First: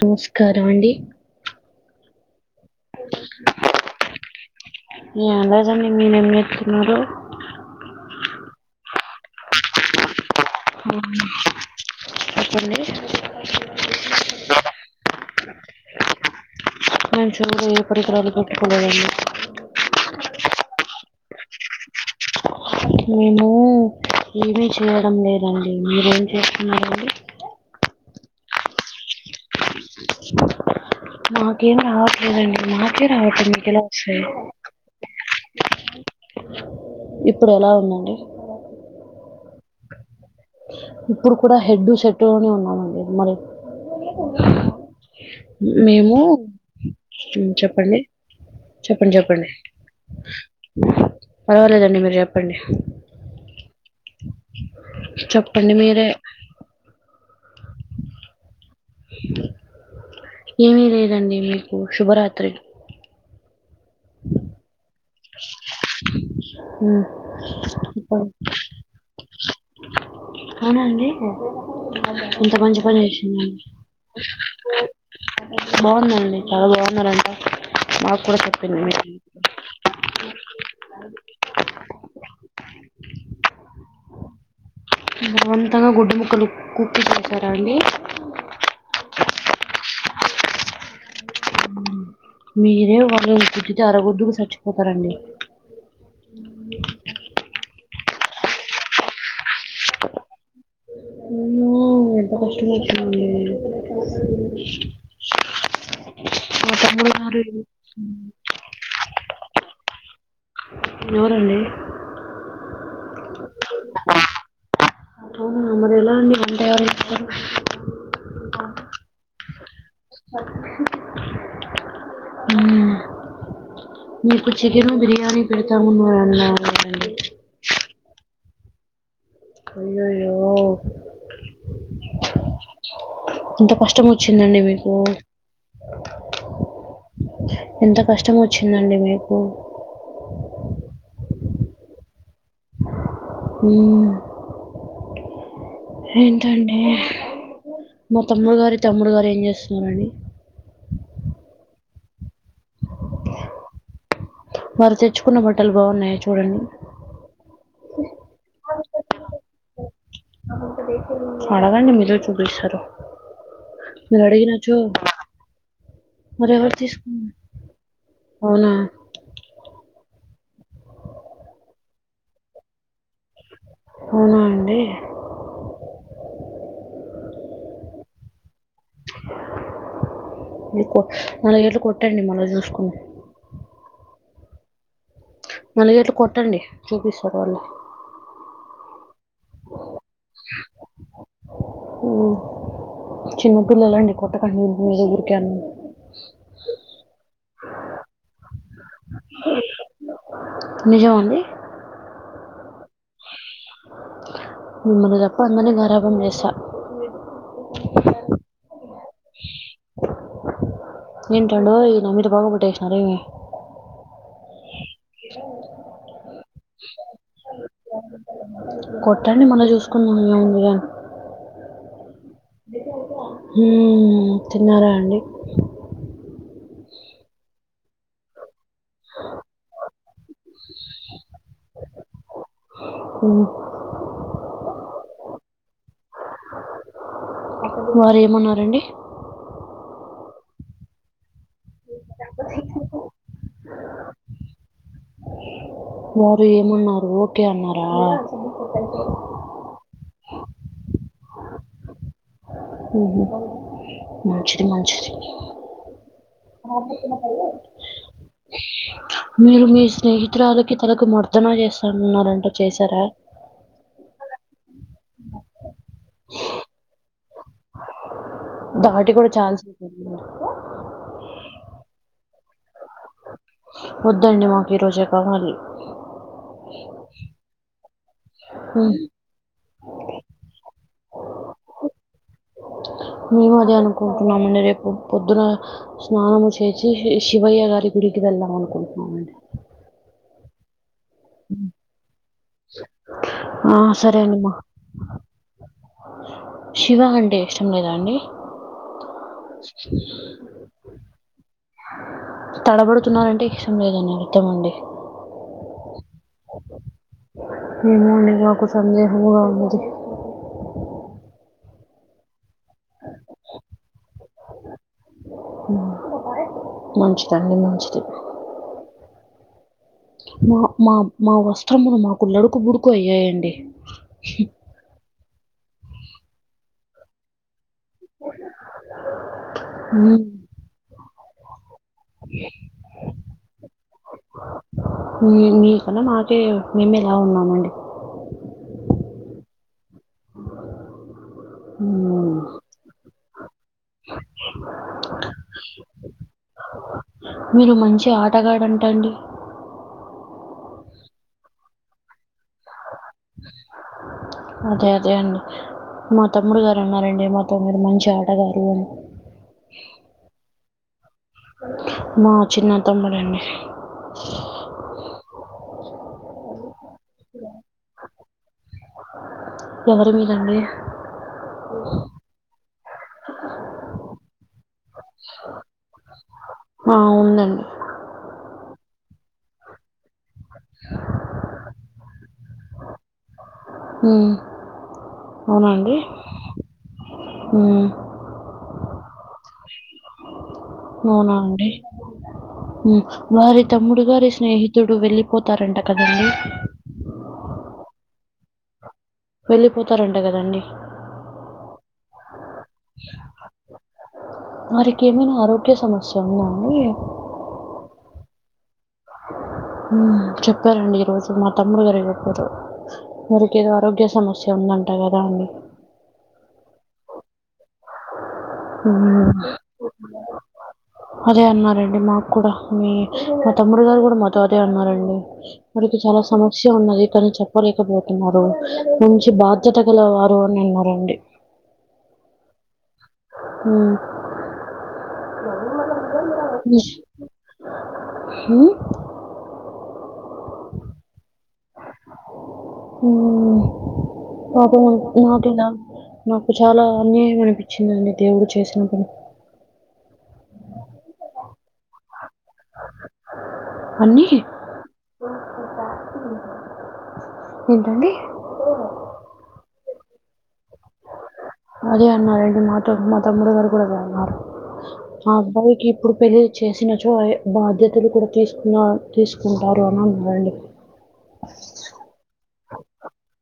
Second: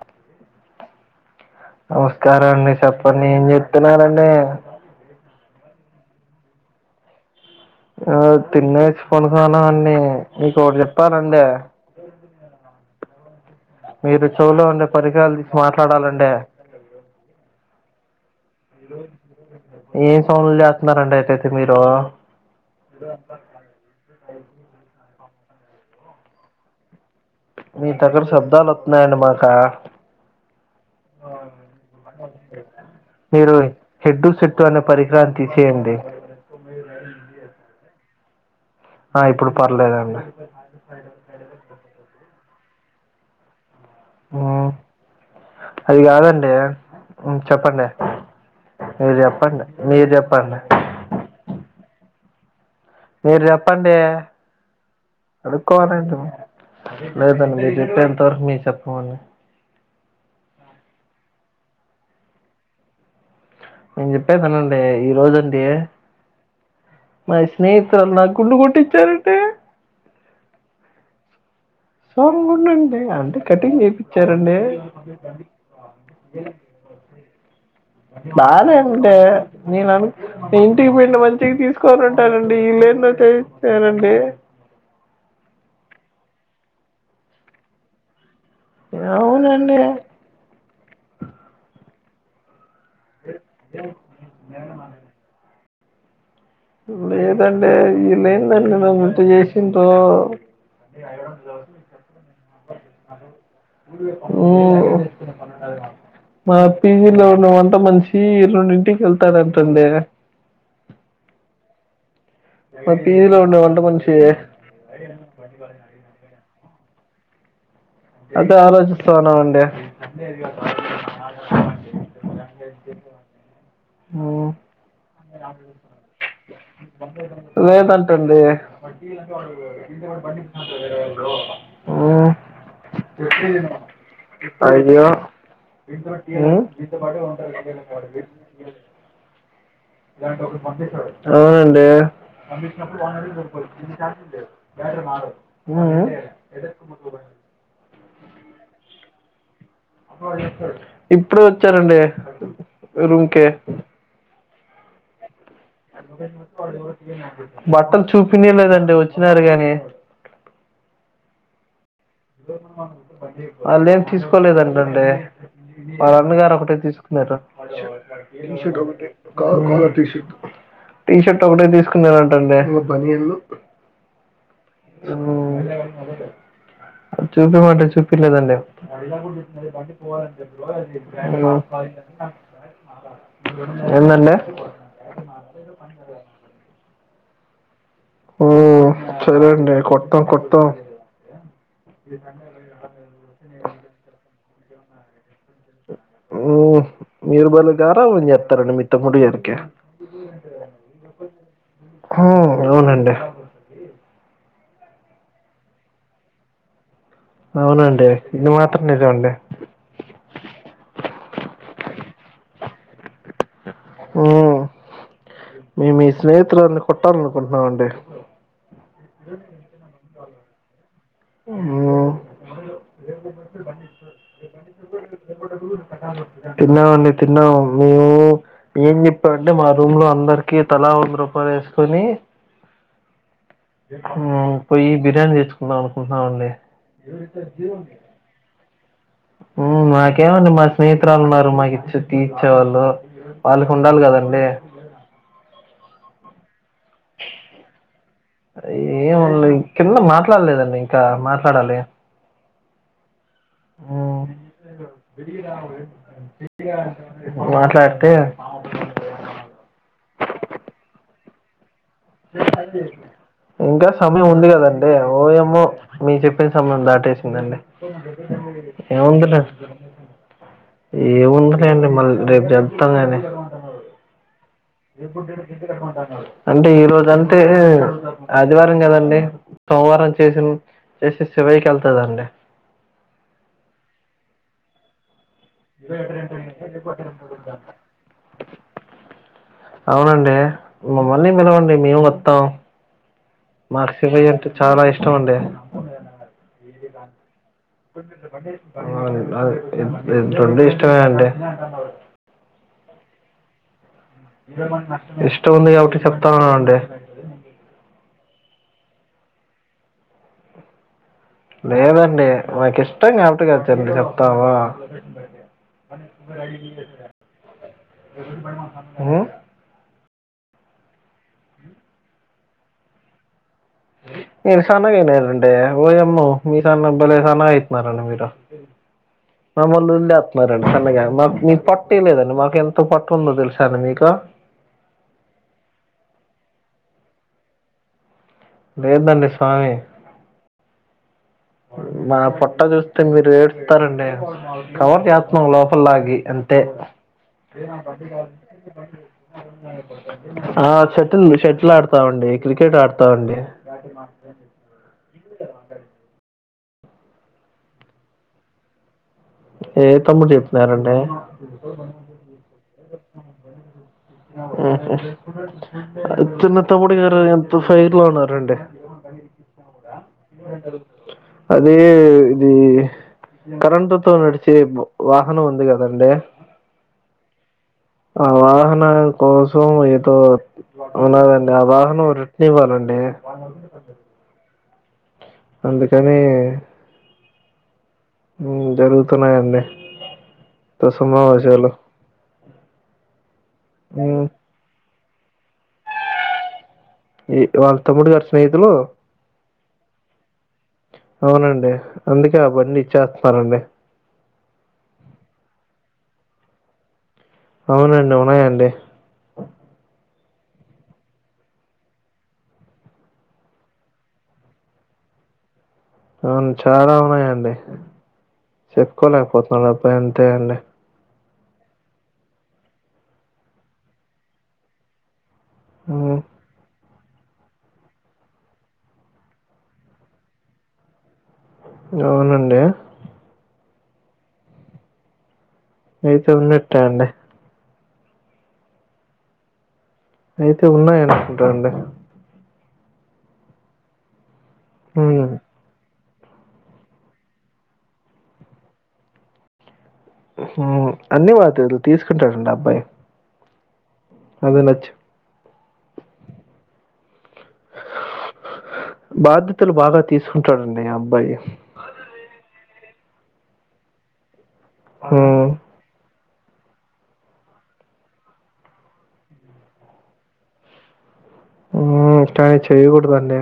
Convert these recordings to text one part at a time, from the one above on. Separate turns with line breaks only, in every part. నమస్కారం అండి.
నమస్కారం అండి చెప్పండి ఏం జేప్తున్నారండి.
యమ్ లేదండి మీరేం ఎంతున్నారు.
ఆ తినేచ్చ పనుకున్నాన్ అన్నీ
హవునా అపునే
మీరు చెవులో ఉండే పరికరాలు దిస్ మాట్లాడాలండే
మంచిగో ఏ పరికరాలకో
ఏం సౌండ్లు చేస్తున్నారండి అయితేయితే మీరు
మేము ఏమీ చేయడం లేదండి, మీరేం చేసున్నారండి.
మీ దగ్గర శబ్దాలు వస్తున్నాయండి మాకా
నాకేం రావట్లేదండి మాకే రావటం
మీరు
మీకు ఎలా వస్తాయ్.
హెడ్డు సెట్టు అనే పరికరాన్ని తీసేయండి
ఇప్పుడు ఎలా ఉందండి.
ఆ ఇప్పుడు పర్లేదండి.
ఇప్పుడు కూడా హెడ్డు సెట్ లోనే ఉన్నామండి మరి
మ్మ్ అది
మేము
కాదండి
ఉహ్ చెప్పండి చెప్పండి
మీరు
చెప్పండి
మీరు చెప్పండి
పర్వలేదండి మీరు చెప్పండి.
మీరు జేప్పండి
చెప్పండి మీరే
అడుక్కోవాలేంటో లేదండి మీరు జేప్పేంత వరకు మీమ్ చెప్పమండి.
ఏమీ లేదండి మీకు శుభరాత్రిలు.
నీన్ జేప్పేదా అన్నన్ అంటే ఈ రోజండి
ఉమ్,
మా స్నేహితురాలు నా గుండు కొట్టిచ్చారండి.
అవునండే
సగం
ఇంత మంచి
గుండండి
పని
అంటే
చేసిందడి
కటింగ్ చేపిచ్చారండి
బావుందండి చాలా బావున్నారంటా.
బానే ఉండే నేను అన్ ఇంటికి బోయినా మంచిగా దిసుకొన్ ఉంటానండి వీళ్ళు ఏదో చేస్తనండి
బలవంతంగా గుడ్డు ముక్కలు కుక్ జేసారండి.
ఇగా అవునడే
ఉహ్ మీరే వాళ్ళన్ గుదితే అరగుద్దుకు సచ్చిపోతారండి.
ఇప్పుడు ఏదండే ఈల్ లేందండి నువ్ ఇటా జీచిండ్రో. అంట రాయవాడ
అమ్మో,
[unintelligible]
ఎంత కష్టమొచ్చింది
మ్మ్ మా పీజీలో ఉన్న వంట మనిషి రెండింటికి వెళ్తారంటండి
ఎవరండీ
మా పీజీలో ఉండే వంట మనిషి
అవునా మరి ఎలా అండి వంట ఎవరు చేస్తరు
అదే ఆలోచిస్తానా అండి
మ్మ్. మీకు
మ్మ్
చికెన్ బిర్యానీ పెడతామున్నండి
లేదంటండి
అయ్యయ్యో ఇంత కష్టం వచ్చిందండి మీకు
అయ్యో ఊ
ఎంత కష్టం వచ్చిందండి మీకు
అవునండి కంీషన్ప్పుడు
మ్మ్.
చ వే మా ఉ
ఏంటండి
ఉ
మా తమ్ముడు గారి తమ్ముడు గారు ఏం చేస్తున్నారండి
ఇప్పుడే వచ్చారండి రూమ్కే
వారు తెచ్చుకున్న బట్టలు బాగున్నాయా చూడండి
బట్టలు చూపించ లేదండి వచ్చినారు కాగాని
అడగండి మీరు చూపిస్తారు
ఇ వాళ్ళు ఏం
మీరు అడిగినచో
తీసుకోలేదంట అండి వాళ్ళ
మరి
అన్నగారు
ఎవరు
ఒకటే
తీసుకున్నారు
తీసుకున్నారట గ్రీన్
అవునా
షర్ట్ ఒకటే టీ షర్ట్ ఒకటే తీసుకున్నానంరాట అండి
అవునా అండి
ఉం చూపియమంటే చూపిలేదండి
ఇది కొ-
ఉం
నాలుగేళ్ళు కొట్టండి మళ్ళీ చూసుకుని
ఎందండి
నాలుగిట్ల కొట్టండి చూపిస్తారు వాళ్ళే
ఓ సరే అండి కొత్తాం కొత్తాం
మ్మ్. చిన్నపిల్లలండి కొట్టకండి నేనేదో ఊరికే అన్నాను
ఉమ్ మీరు భలే గారాబం చేస్తారండి మీ తమ్ముడి గారికే
నిజమా అండి
హ అవునండి
మీమ్ము చెప్పంగానే గారభం చేస్తా
అవునుండి ఇది మాత్రం నిజం లే
ఏంటడో నా మీద పగ పగ పట్టేసినారే
హ మే మీ స్నేహితులనీ కొట్టాలనుకుంటున్నామండి
కొట్టండి మళ చూసుకుందాం ఉందిగా
ఉమ్
హ తిన్నారా అండి
తిన్నామండి తిన్నాము మేము ఏం చెప్పడుంటే మా రూమ్ లో అందరికి తలా వంద రూపాయలు వేసుకొని
ఉ
పోయి బిర్యానీ తెచ్చుకుందాం అనుకుంటున్నాండి
వారు ఏమన్నారండి
[unintelligible] నాకేమండి మా స్నేహితురాలు ఉన్నారు మాకు ఇచ్చ తీర్చ్చేవాళ్ళు వాళ్ళకి ఉండాలి కదండి
వారు ఏమన్నారు ఓకే అన్నారా
ఏమో కింద మాట్లాడలేదండి ఇంకా మాట్లాడాలి
ఊహూ మంచిది మంచిది
మాట్లాడితే
మీరు మీ స్నేహితురాలకి తలకు మర్దన చేస్త
అది ఇంకా సమయం ఉంది కదండి ఓయమ్మో మీరు చెప్పిన సమయం దాటేసిందండి ఏ
దాటి కూడా
ఉందిలె
చాలా సేపు అయింది.
ఏముందిలేండి మళ్ళీ రేపు చెప్తాం కానీ
వద్దండి మాకు ఈ రోజే కావాలి
అంటే ఈ రోజు అంతే ఆదివారం
మ్మ్.
కదండి సోమవారం చేసిన చేసి శివయ్య కి వెళ్తదండి
మేము అదే అనుకుంటున్నామండి రేపు పొద్దున స్నానము చేసి శివయ్య గారి గుడికి వెళ్దాం అనుకుంటున్నామండి
అవునండి మమ్మల్ని పిలవండి మేము వత్తాం
ఆ,
నాకు
సరే
శివయ్య
అండి
అంటే
మా
చాలా ఇష్టం అండి
శివ అంటే ఇష్టం లేదా అండి
అ అ [unintelligible] ఇష్టంమే అండి
తడబడుతున్నారంటే ఇష్టం లేదన్నారు
ఇష్టం ఉంది కాబట్టి చెప్తాను అన్నానండి
ఏమో అండి మాకు సందేహం గా ఉంది
లేదండి మాకు ఇష్టం కాబట్టి గా చెప్తాము
మంచిది అండి మంచిది
హ్మ్
మా మా మా వస్త్రములు మాకు లొడుకు బుడుకు అయ్యాయండి
నేను సన్నగయినానండి ఓయమ్మో మీ [unintelligible] మీరు మమ్మల్ళ
మ్మ్.
ఉళ్ళేస్తున్నారండి సన్నగా [unintelligible] పట్టే లేదండి మాకు ఎంతో పట్టు ఉందో తెలుసాను మీకు
మీ మీ కన్నా నాకే మేమే లావు ఉన్నామండి
లేదండి స్వామి నా
మ్మ్.
పొట్ట చూస్తే మీరు ఏడుస్తారండి కవర్ చేత్తన్నాం లోపల్లాగి అంతే
మీరు మంచి ఆటగాడంట అండి
ఆ షటిల్ షటిల్ ఆడతామండి క్రికెట్ ఆడతావండి
అదే అదే అండి మా తమ్ముడు గారు అన్నారండి మా తమ్ముడు మంచి ఆటగారు అని
ఏ తమ్ముడు చెప్తున్నారండి
మా చిన్న తమ్ముడండి
ఆ చిన్న తమ్ముడు గారు ఎంతో ఫైర్లో ఉన్నారండి
ఎవరి మీద అండి
అదే ఇది కరెంటు తో నడు చేబ్ వాహనం ఉంది కదండి
ఆ, ఉందండి
ఆ వాహనాల కోసం ఏదో అవునా అండి ఆ వాహనం రిట్ను ఇవ్వాలండి
మ్మ్ అవునా అండి
అందుకని మ్మ్ జరుగుతున్నాయండి
అవునా అండి
తసమావశాలు
మ్మ్ వారి తమ్ముడు గారి స్నేహి తుడు వెళ్ళిపోతారంట కదండీ
ఏం వాళ్ళ తమ్ముడు గారు స్నేహితులు
వెళ్ళిపోతారంట కదండి
అవునండి అందుకే అవన్నీ ఇచ్చేస్తున్నారండి
వారికి ఏమైనా ఆరోగ్య సమస్య ఉందా అండి
అవునండి ఉన్నాయండి
మ్మ్ చెప్పారండి ఈరోజు మా తమ్ముడు గారు ఎవరికో చె వారికి ఏదో ఆరోగ్య సమస్య ఉందంటా కదా అండి
అవును చాలా ఉన్నాయండి
ఉమ్,
చెప్పుకోలేకపోతున్నా అబ్బా అంతే అండి
అదే అన్నారండి మాకు కూడా మా తమ్ముడు గారు కూడా మాతో అదే అన్నారండి. వాళ్ళకి
హ్మ్.
చాలా సమయం షో ఉన్నది కానీ చెప్పలేకపోతున్నారు మంచి బాధ్యత గలవారు అని అన్నారండి.
అవునండి
మ్మ్
అయితే ఉన్నట్టే అండి
అవును
అయితే ఉన్నాయి అనుకుంటా అండి
మ్మ్ పాపము
హ్మ్.
నాకేల నాకు చాలా అన్యాయం అనిపించిందండి దేవుడు చేసిన పని
అన్ని బాధ్యతలు తీసుకుంటాడండి అబ్బాయి
అన్నీ
అది నచ్చి
ఏంటండి
బాధ్యతలు బాగా తీసుకుంటాడండి ఆ అబ్బాయి
అదే అన్నారండి మా తోటి మా తమ్ముడు గారు కూడా అదే అన్నారు ఆ
హవును
అబ్బాయికి ఇప్పుడు పెళ్ళి చేసినచో అయే బాధ్యతలు కూడా తీసుకున్న తీసుకుంటారు అని అన్నారండి హస్
కాని చేయకూడదండి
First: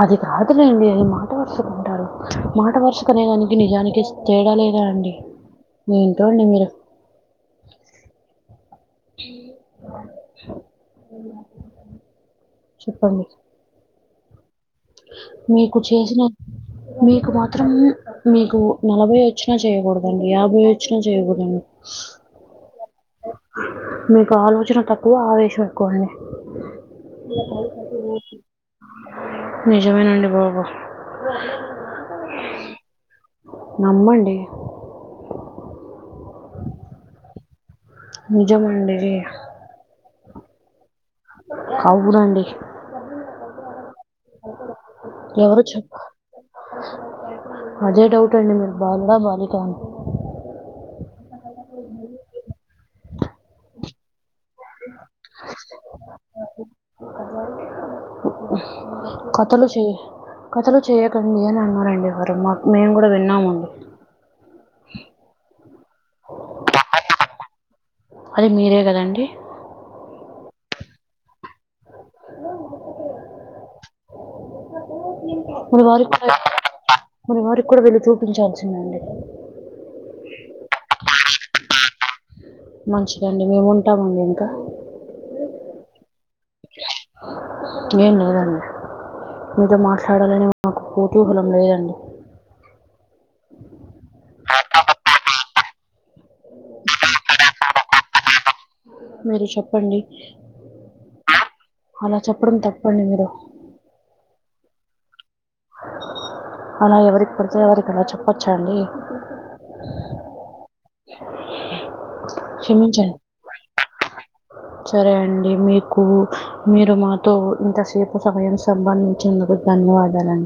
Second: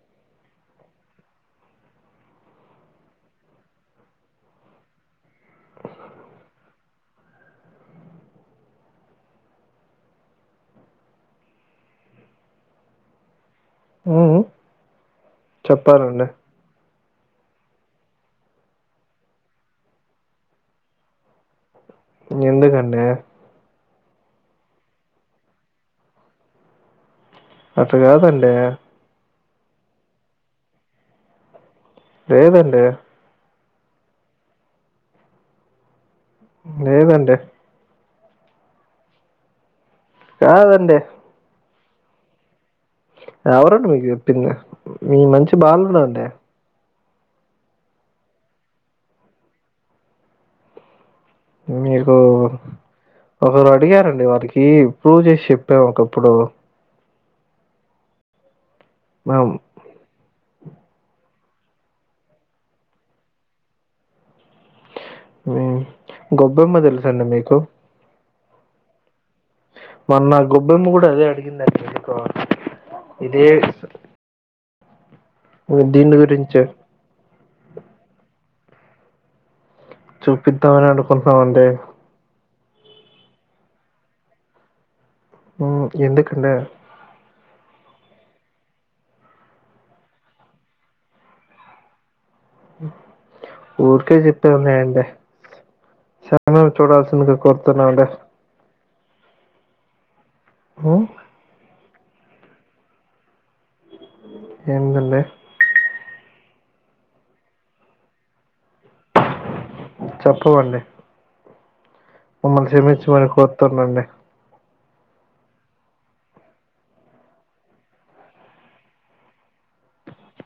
అది కాదులేండి ఆయన మాట వరసకి అంటారు మాట వరుసకు అనేదానికి నిజానికి తేడా లేదా అండి ఏంటో అండి మీరు. చెప్పండి
అవును
మీకు చేసిన మీకు మాత్రం మీకు నలభై వచ్చినా చేయ్యకూడదండి యాభై వచ్చినా చేయకూడదండి
ఎందుకండే
మీకు ఆలోచన తక్కువ ఆవేశం ఎక్కువ అనే
అట్ట కాదండే
నిజమేనండి బాబు
లేేదండే
నమ్మండి
లేేదండే
నిజమండి ఇది
కాదండి!
కవ్వురండి.
ఎవురండి మీకు యెప్పింది? మీ మంచి
ఎవరు చెప్ప
బాలుడండి.
అదే డౌట్ అండి, మీరు బాలుడా బాలికా అని.
మీకు ఒకరు అడిగారండి, వారికి ప్రూవ్ జేశ్ చెప్పాం ఒకప్పుడు. మేం
కథలు సే కథలు చేయకండి అని అన్నారండి, ఎవరో మాక్. మేము గుడ విన్నామండి.
ఉం గొబ్బెమ్మ దెల్సాండి మీకు?
అద్ మీరే గదండి?
మొన్న గొబ్బెమ్మ గుడా అదే అడిగిందండి, ఎందుకో ఇదే.
మీ వారు
దీని
[inaudible]
గురించే.
మరి వారిక్ కూడ వెళ్లి చూపించాల్సిదండి.
చూపిద్దామనే అనుకుంట్నామండి.
మంచిదండి, మేము ఉంటామండి ఇంకా.
మా ఎందుకండే!
ఏం లేదన్ మీతో మాట్లాడాలని, మాకు కుతూహలం లేదండి.
ఊరికే జెప్పాం లేండి. చాన రోజ్ చూడాల్సిందిగా కోరుతున్నా అండి.
మీరు చెప్పండి
వన్
అలా చెప్పడం తప్పండి మీరు
ఏందండి
అలా ఎవరిక్ పడితే వారిక్ అలా చెప్పొచ్చా అండి
చెప్పు అండి
క్షమించండ్
క్షమించమని కోరుతున్నానండి.
సరే అండి మీకు మీరు మాతో ఇంతసేపు సమయం సంబంధించినదుక్ ధన్యవాదాలండి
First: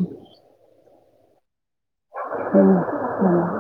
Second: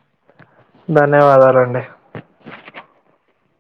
ధన్యవాదాలండి
ఎం [unintelligible]